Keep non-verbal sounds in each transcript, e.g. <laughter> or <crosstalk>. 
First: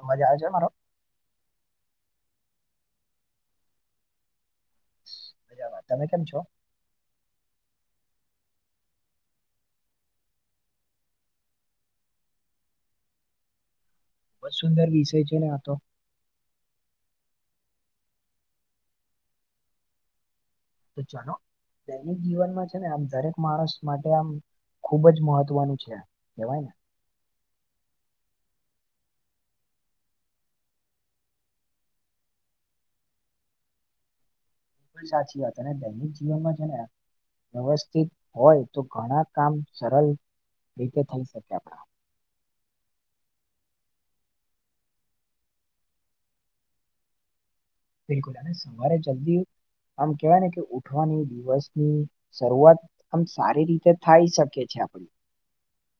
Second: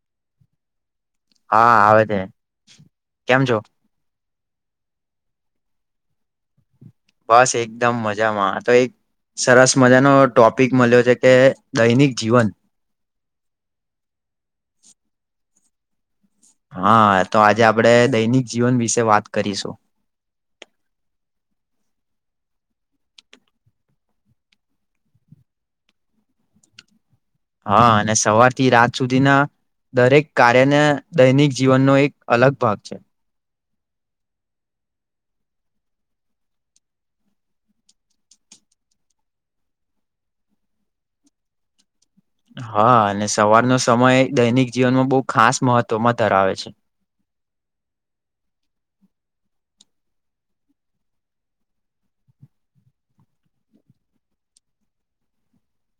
અવાજ આવે છે મારો? હા આવે છે. કેમ છો? મજામા. તમે કેમ છો? બસ એકદમ મજામાં તો એ સરસ મજાનો ટોપિક મલયો છે કે દૈનિક જીવન ખુબ જ સુંદર વિષય છે ને આ તો હા તો આજે આપડે દૈનિક જીવન વિશે વાત કરીશું. તો ચાલો દૈનિક જીવનમાં છે ને આમ દરેક માણસ માટે આમ ખુબ જ મહત્વનું છે. કહેવાય ને હા અને સવાર થી રાત સુધી ના દરેક કાર્યને દૈનિક જીવનનો એક અલગ ભાગ છે. સાચી વાત અને દૈનિક જીવનમાં છે ને વ્યવસ્થિત હોય તો ઘણા કામ સરલ રીતે થઈ શકે આપણા હા, અને સવારનો સમય દૈનિક જીવનમાં બહુ ખાસ મહત્વમાં ધરાવે છે. બિલકુલ સવારે જલ્દી આમ કેવાય ને કે ઉઠવાની દિવસની શરૂઆત આમ સારી રીતે થાય શકે છે, આપડી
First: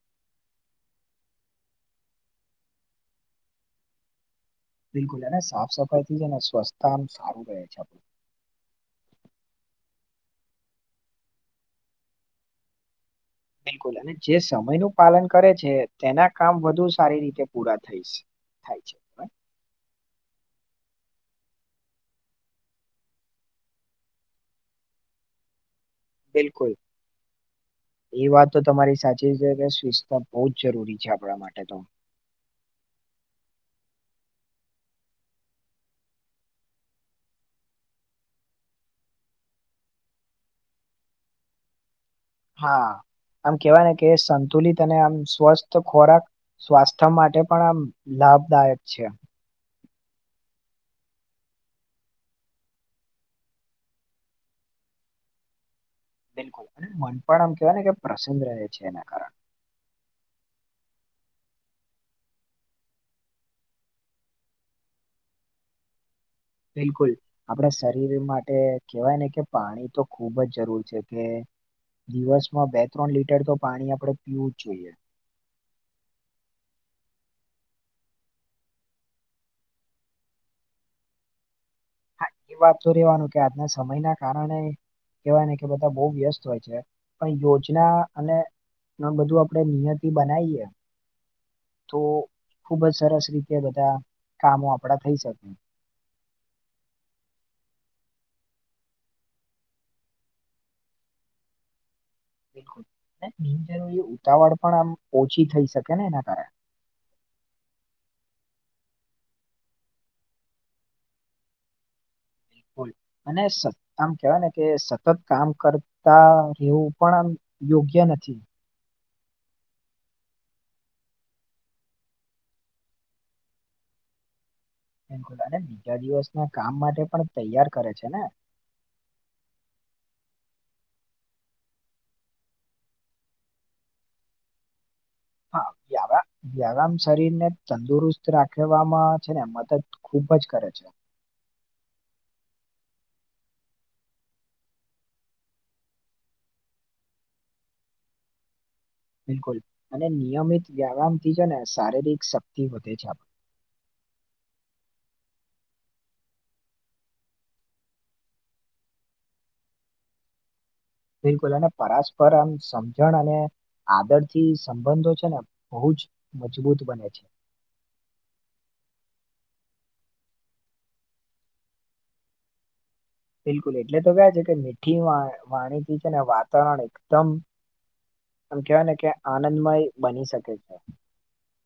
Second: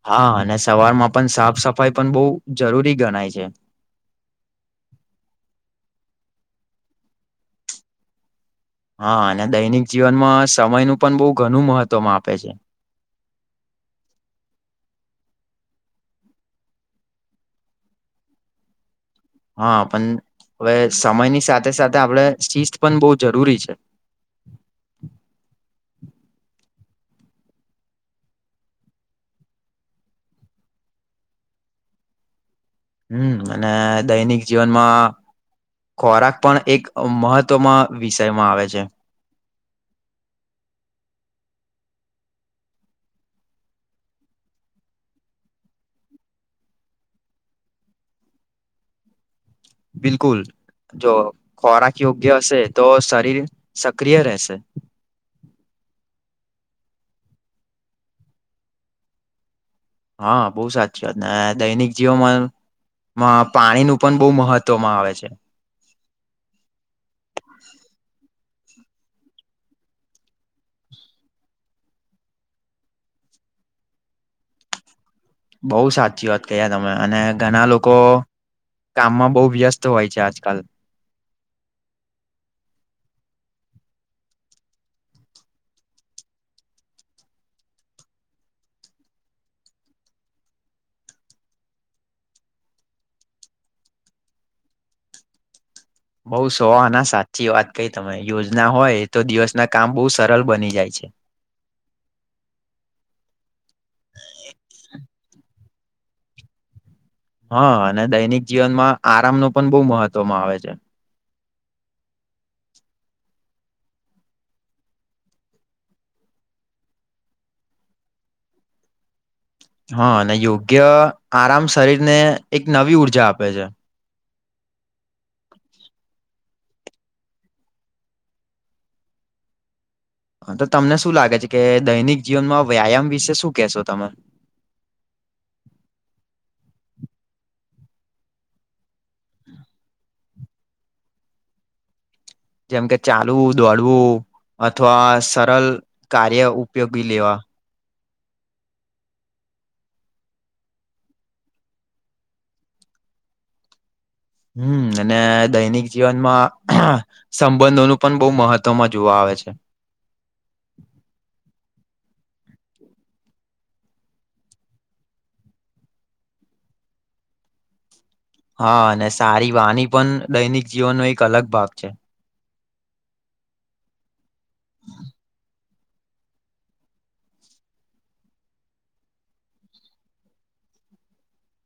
હા અને સવારમાં પણ સાફ સફાઈ પણ બો જરૂરી ગણાય છે. બિલકુલ અને સાફ સફાઈથી છે, ને સ્વસ્થતા આમ સારું રહે છે આપણું. હા અને દૈનિક જીવનમાં સમયનું પણ બો ઘણું મહત્વ માપે છે. બિલકુલ અને જે સમયનું પાલન કરે છે તેના કામ વધુ સારી રીતે પૂરા થઈશ થાય છે. હા, પન હવે સમયની સાથે સાથે આપણે શિસ્ત પણ બો જરૂરી છે. <inaudible> બિલકુલ એ વાત તો તમારી સાચી છે સ્વિસ્તા બહુ જ જરૂરી છે. આપણા માટે તો હમ અને દૈનિક જીવનમાં ખોરાક પણ એક મહત્વમા વિષયમાં આવે છે. હા. આમ કેવાય ને કે સંતુલિત અને આમ સ્વસ્થ ખોરાક સ્વાસ્થ્ય માટે પણ આમ લાભદાયક છે. બિલકુલ જો ખોરાક યોગ્ય હશે તો શરીર સક્રિય રહેશે. બિલકુલ અને મન પણ આમ કેવાય ને કે પ્રસન રહે છે એના કારણે હા બોવ સાચીત ને દૈનિક જીવોમાં માં પાણી નું પણ બોવ મહત્વમાં આવે છે. બિલકુલ આપણા શરીરમાં કેહેવાય ને કે પાણી તો ખુબ જ જરૂર છે કે દિવસમાં બે ત્રણ લીટર તો પાણી આપણે પીવું જ જોઈએ બોવ સાચી વાત કહીયા તમે અને ઘણા લોકો કામમાં બો વ્યસ્ત હોય છે આજકાલ હા એ વાત તો રેવાનું કે આજના સમય ના કારણે કેવાય ને કે બધા બો વ્યસ્ત હોય છે પણ યોજના અને એ બધું આપણે નિયતિ બનાવીએ તો ખુબ જ સરસ રીતે બધા કામો આપડા થઈ શકે બોવ સોહના સાચી વાત કઈ તમે યોજના હોય તો દિવસના કામ બોવ સરલ બની જાય છે. <inaudible> બિલકુલ બિનજરૂરી ઉતાવળ પણ આમ ઓછી થઈ શકે ને એના કારણે? હા અને દૈનિક જીવનમાં આરામનો પણ બહુ મહત્વમાં આવે છે. અને આમ કેવાયને કે સતત કામ કરતા રહેવું પણ આમ યોગ્ય નથી. હા અને યોગ્ય આરામ શરીરને એક નવી ઉર્જા આપે. છે બિલકુલ અને બીજા દિવસના કામ માટે પણ તૈયાર કરે છે ને. <inaudible> હા તો તમને શું લાગે છે કે દૈનિક જીવનમાં વ્યાયામ વિશે શું કેહેશો તમે? <unintelligible> વ્યાયામ શરીર ને તંદુરસ્ત રાખવામાં છે ને મદદ ખૂબ જ કરે છે. જેમ કે ચાલવું દોડવું અથવા સરલ કાર્ય ઉપયોગી લેવા બિલકુલ અને નિયમિત વ્યાયામથી છે ને શારીરિક શક્તિ વધે છે આપ <unintelligible> હમ અને દૈનિક જીવનમાં સંબંધોનું પણ બહુ મહત્વમાં જોવા આવે છે બિલકુલ અને પરસ્પર આમ સમજણ અને આદરથી સંબંધો છે ને બહુ જ મજબૂત બને છે. હા અને સારીવાણી પણ દૈનિક જીવનનો એક અલગ ભાગ છે. બિલકુલ એટલે તો ક્યા છે કે મીઠી વાણીથી છે ને વાતાવરણ એકદમ એમ કેવાય ને કે આનંદમય બની શકે છે.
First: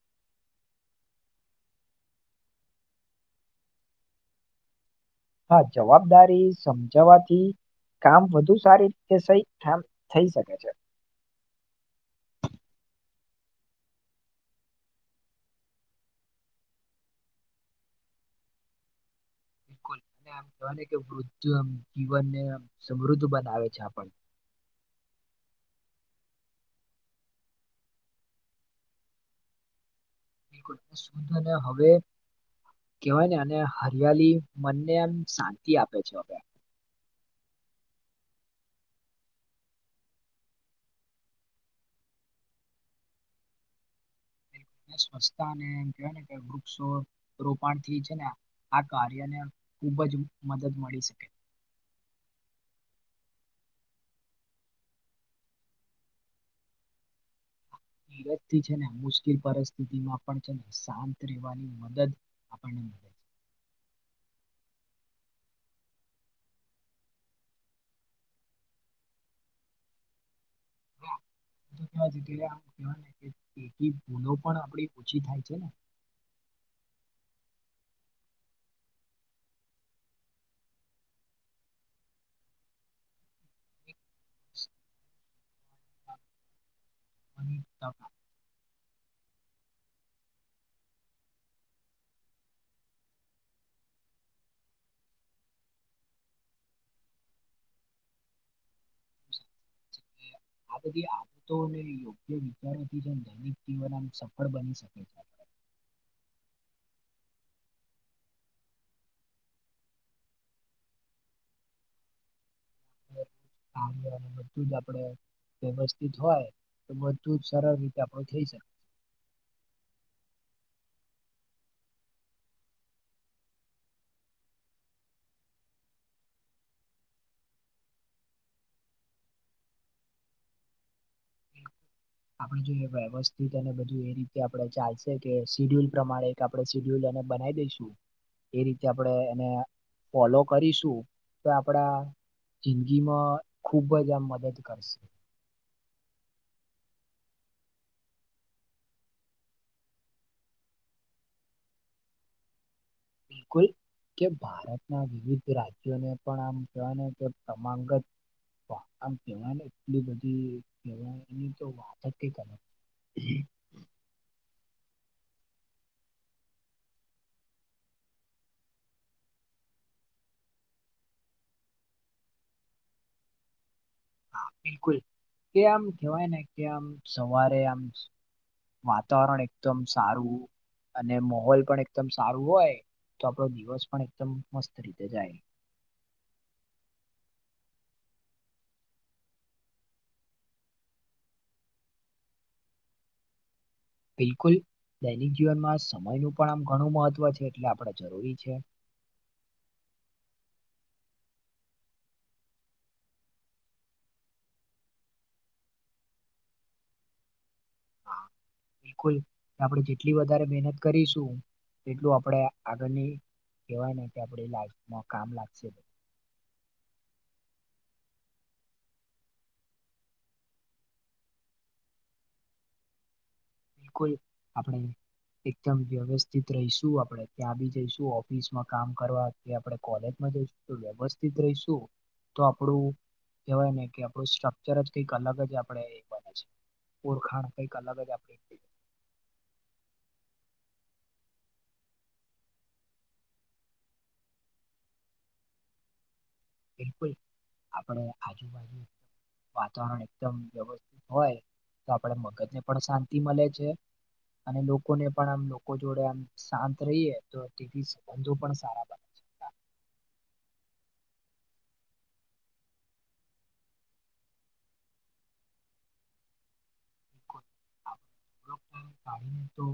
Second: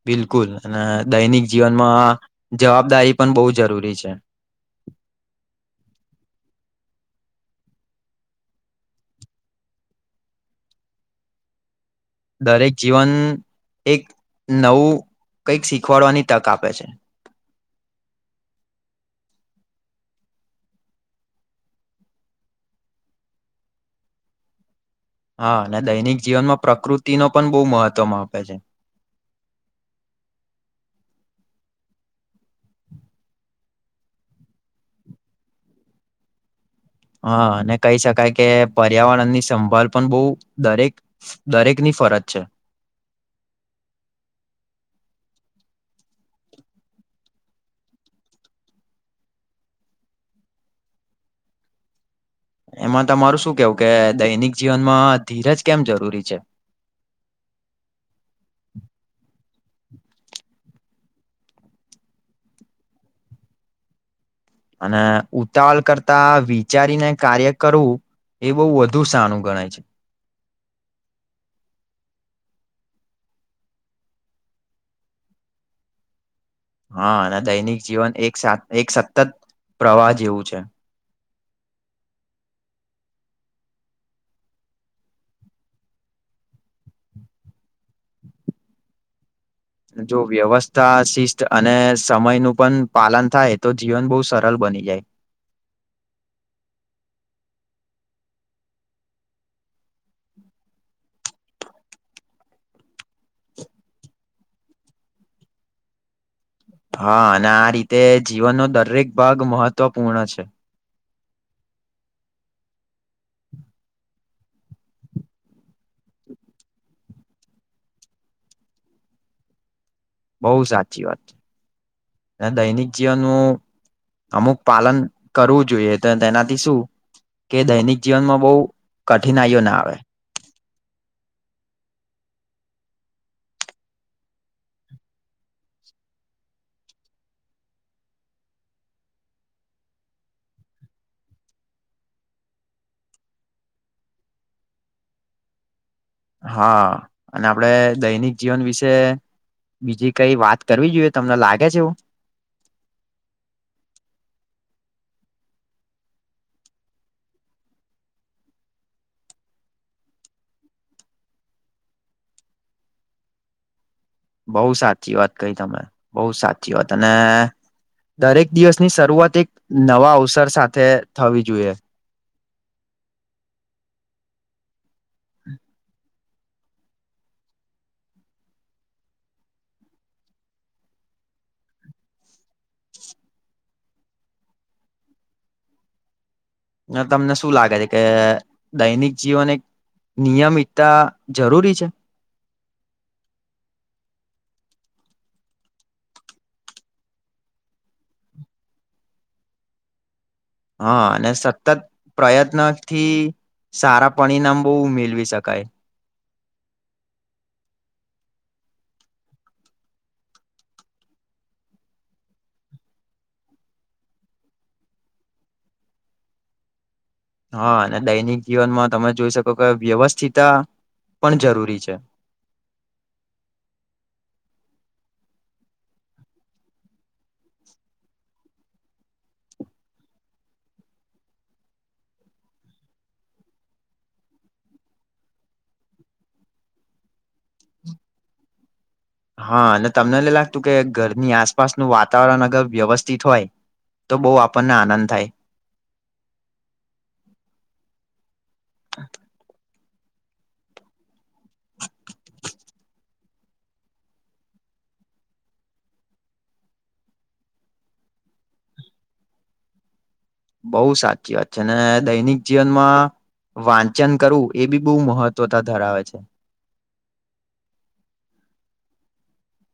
બિલકુલ અને દૈનિક જીવનમાં જવાબદારી પણ બહુ જરૂરી છે. <unintelligible> હા જવાબદારી સમજવાથી કામ વધુ સારી રીતે સહી કામ થઈ શકે છે. દરેક જીવન એક નવું કંઈક શીખવાડવાની તક આપે છે. <inaudible> બિલકુલ અને આમ કેયા કે વૃદ્ધમ જીવનને સમૃદ્ધ બનાવે છે આપણ હા અને દૈનિક જીવનમાં પ્રકૃતિ ન પણ બહુ મહત્વમ આપે છે. <inaudible> <inaudible> કેવાય ને અને હરિયાળી મનને એમ શાંતિ આપે છે હવે હા અને કહી શકાય કે ર્યાવરણની સંભાળ પણ બહું દરેક દરેક ની. ફરજ છે અને સ્વચ્છતા કેવાયને કે વૃક્ષો રોપણથી છે ને આ કાર્યને ખૂબ જ મદદ મળી શકે. <unintelligible> એમાં તમારું શું કેવું કે દૈનિક જીવનમાં ધીરજ કેમ જરૂરી છે? નિરજ થી છે ને મુશ્કેલ પરિસ્થિતિ માં પણ છે ને શાંત વાની મદદ આપણને મળે છે. <inaudible> અને ઉતાવલ કરતા વિચારીને કાર્ય કરવું. એ બહુ વધુ સણું ગણાય છે. વા્યારે આમ કવાને ભૂલો પણ આપડી ઓછી થાય છે ને. <inaudible> હા અને દૈનિક જીવન એક એક સતત પ્રવાહ જેવું છે. અ <unintelligible> જો વ્યવસ્થા શિસ્ત અને સમય નું પણ પાલન થાય તો જીવન બહુ સરળ બને. બની જાય. અને હમ <inaudible> આ બધી આતોને યોગ્ય વિચારોથી જે દૈનિક જીવન આમ સફળ બની શકે છે. <inaudible> હા અને આ રીતે જીવનનો દરેક ભાગ મહત્વપૂર્ણ છે. <inaudible> આ બધું જ આપડણે વ્યવસ્થિત હોય તો બધું જ સરળ રીતે આપ થઈ શકે બહ સાચી વાત છે અને દૈનિક જીવનનુંું અમુક પાલન કરવું જોઈએ તો તેનાથી શું કે દૈનિક જીવનમાં બહુ કઠિનાઈઓ ના આવે આપડે જો વ્યવસ્થિત અને બધું એ રીતે આપડણે ચાલશે કે શીડ્યુલ પ્રમાણે એક આપડણે સીડ્યુલ બનાવી દઈશું એ રીતે આપણેે એને ફોલો કરીશું તો આપડા જિંદગીમાં ખુબ જ આમ મદદ કરશે. હા અને આપડે દૈનિક જીવન વિશે બીજી કઈ વાત કરવી જોઈએ તમને લાગે છે એવું બિલકુલ કે ભારતના વિવિધ રાજ્યોને પણ આમ કહેવા કે પ્રમાંંગત આમ કેહેવાય ને એટલી બધી કેહેવાય એની તો વાત કર બહ સાચી વાત કઈ તમે બહુ સાચી વાત અને દરેક દિવસની શરૂઆત એક નવા અવસર સાથે થવી જોઈએ. <inaudible> હા બિલકુલ કે આમ કેવાય ને કે આમ સવારે આમ વાતાવરણ એકદમ સારું અને મોહોલ પણ એકદમ સારું હોય તો આપણો દિવસ પણ એકદમ મસ્ત રીતે જાય. તમને શું લાગે છે કે દૈનિક જીવન એક નિયમિતતા જરૂરી છે. બિલકુલ દૈનિક જીવનમાં સમયનું પણ આમ ઘણું મહત્ત્વ છે એટલે આપણે જરૂરી છે. હા અને સતત પ્રયત્ન થી સારા પરિણામ બહુ મેળવી શકાય. હા બિલકુલ આપણે જેટલી વધારે મહેનત કરીશું તેટલું આપણે આગળની કેવાય ન કે આપડી લાઈફમાં કામ લાગશે. હા અને દૈનિક જીવનમાં તમે જોઈ શકો કે વ્યવસ્થિત પણ જરૂરી છે. બિલકુલ આપણે એકદમ વ્યવસ્થિત રહીશું આપણે ત્યાં બી જઈશું ઓફિસ માં કામ કરવા કે આપણે કોલેજમાં વ્યવસ્થિત રહીશું તો આપડું કહેવાય ને કે આપણું સ્ટ્રક્ચર જ કઈક અલગ જ આપણેેને છે. ઓળખાણ કઈક અલગ જ આપણે હા અને તમને લાગતું કે ઘરની આસપાસનું વાતાવરણ અગર વ્યવસ્થિત હોય તો બહુ આપણને આનંદ થાય. બિલકુલ આપડ આજુબાજુત રણ એકદમ વ્યવસ્થિત હોય તો આપણે મગજ ને પણ શાંતિ મળે છે. અને લોકોને પણ આમ લોકો જોડે આમ શાંત રહીએ તો તે સંબંધો પણ સારા બને છે. બોઉ સાચી વાત છે અને દૈનિક જીવનમાં વાંચન કરવું એ બી બહુ મહત્ત્વતા ધરાવે છે. <inaudible> તો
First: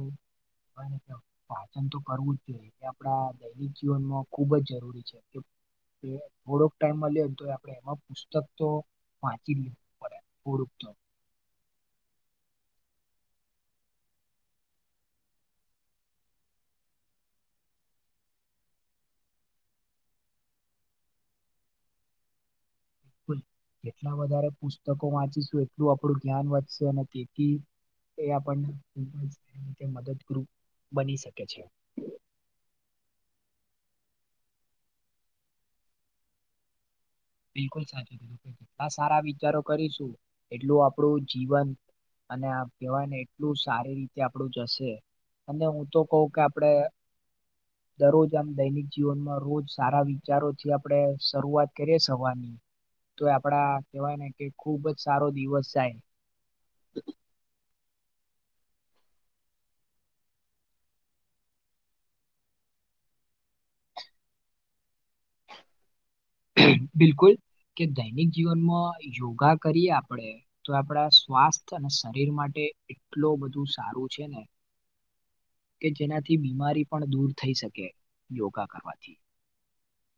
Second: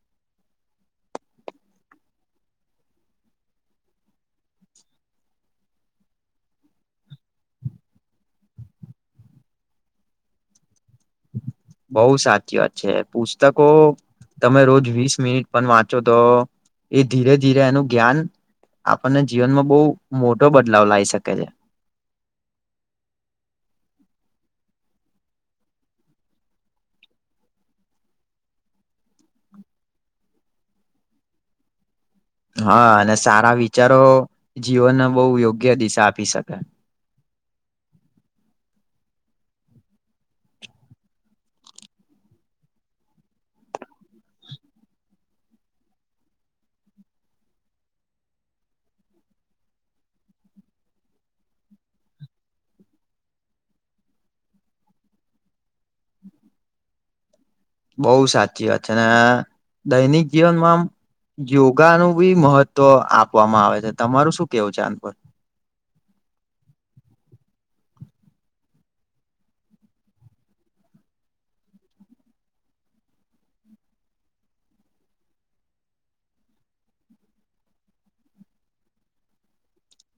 પાચન તો કરવું જ જોઈએ એ આપડા દૈનિક જીવનમાં ખુબ જ જરૂરી છે. થોડોક ટાઈમમાં લેને તો આપણે એમાં પુસ્તક તો વાંચી લેું પડે પર તો <inaudible> બઉ સાચી વાત છે પુસ્તકો તમે રોજ વીસ મિનિટ પણ વાંચો તો એ ધીરે ધીરે એનું જ્ઞાન આપણને જીવનમાં બહુ મોટો બદલાવ લાવી શકે છે. એટલા વધારે પુસ્તકો વાંચીશું એટલું આપણું જ્ઞાન વધશે અને તેથી એ આપ મદદ બની શકે છે. હા અને સારા વિચારો જીવનને બહુ યોગ્ય દિશા આપી શકે. બિલકુલ સાચી સારા વિચારો કરીશું એટલું આપણું જીવન અને આ કહેવાને એટલું સારી રીતે આપડું જશે. અને હું તો કહ કે આપડે દરરોજ આમ દૈનિક જીવનમાં રોજ સારા વિચારોથી આપડણે શરૂઆત કરીએ. થવા તો આપડા કવાય ને કે ખુબ જ સારો દિવસ જાય <inaudible> બઉ સાચી વાત છે દૈનિક જીવનમાં આમ યોગાનું બી મહત્વ આપવામાં આવે છે તમારું શું કેવું છેન પર? બિકુલ કે દૈનિક જીવનમાં યોગા કરીએ આપણેે તો આપણા સ્વાસ્થ્ય અને શરીર માટે એટલું બધું સારું છે ને <inaudible> કે જેનાથી બીમારી પણ દૂર થઈ શકે યોગા કરવાથી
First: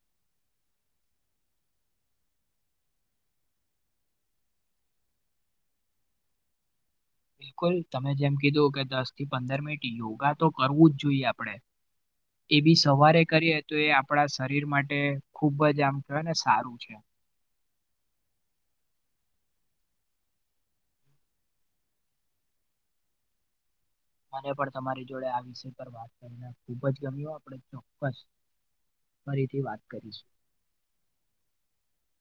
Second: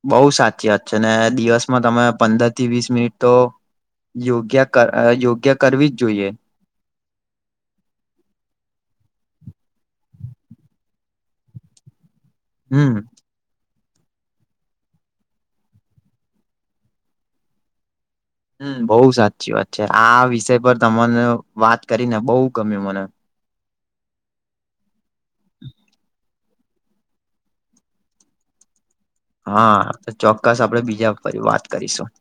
બઉુ સાચી વાત છે ને દિવસમાં તમે પંદર થી વીસ મિનિટ તો યોગ્ય યોગ્ય કરવી જ જોઈએ. બિલકુલ તમે જેમ કીધું કે દસ થી પંદર મિનિટ યોગા તો કરવું જ જોઈએ આપડે <inaudible> એ બી હમ સવારે કરી તો એ આપણા શરીર માટે ખુબ જ આમ કહેવાય ને સારું છે હમ્મ બહુ સાચી વાત છે આ વિષય પર તમને વાત કરીને બહુ ગમ્યું મને મને પણ તમારી જોડે આ વિષય પર વાત કરી નાખ ખુબ જ ગમ્યું આપડ ચોક્કસ ફરીથી વાત હા કરીશું ચોક્કસ આપણે બીજા પર વાત કરીશું. <inaudible>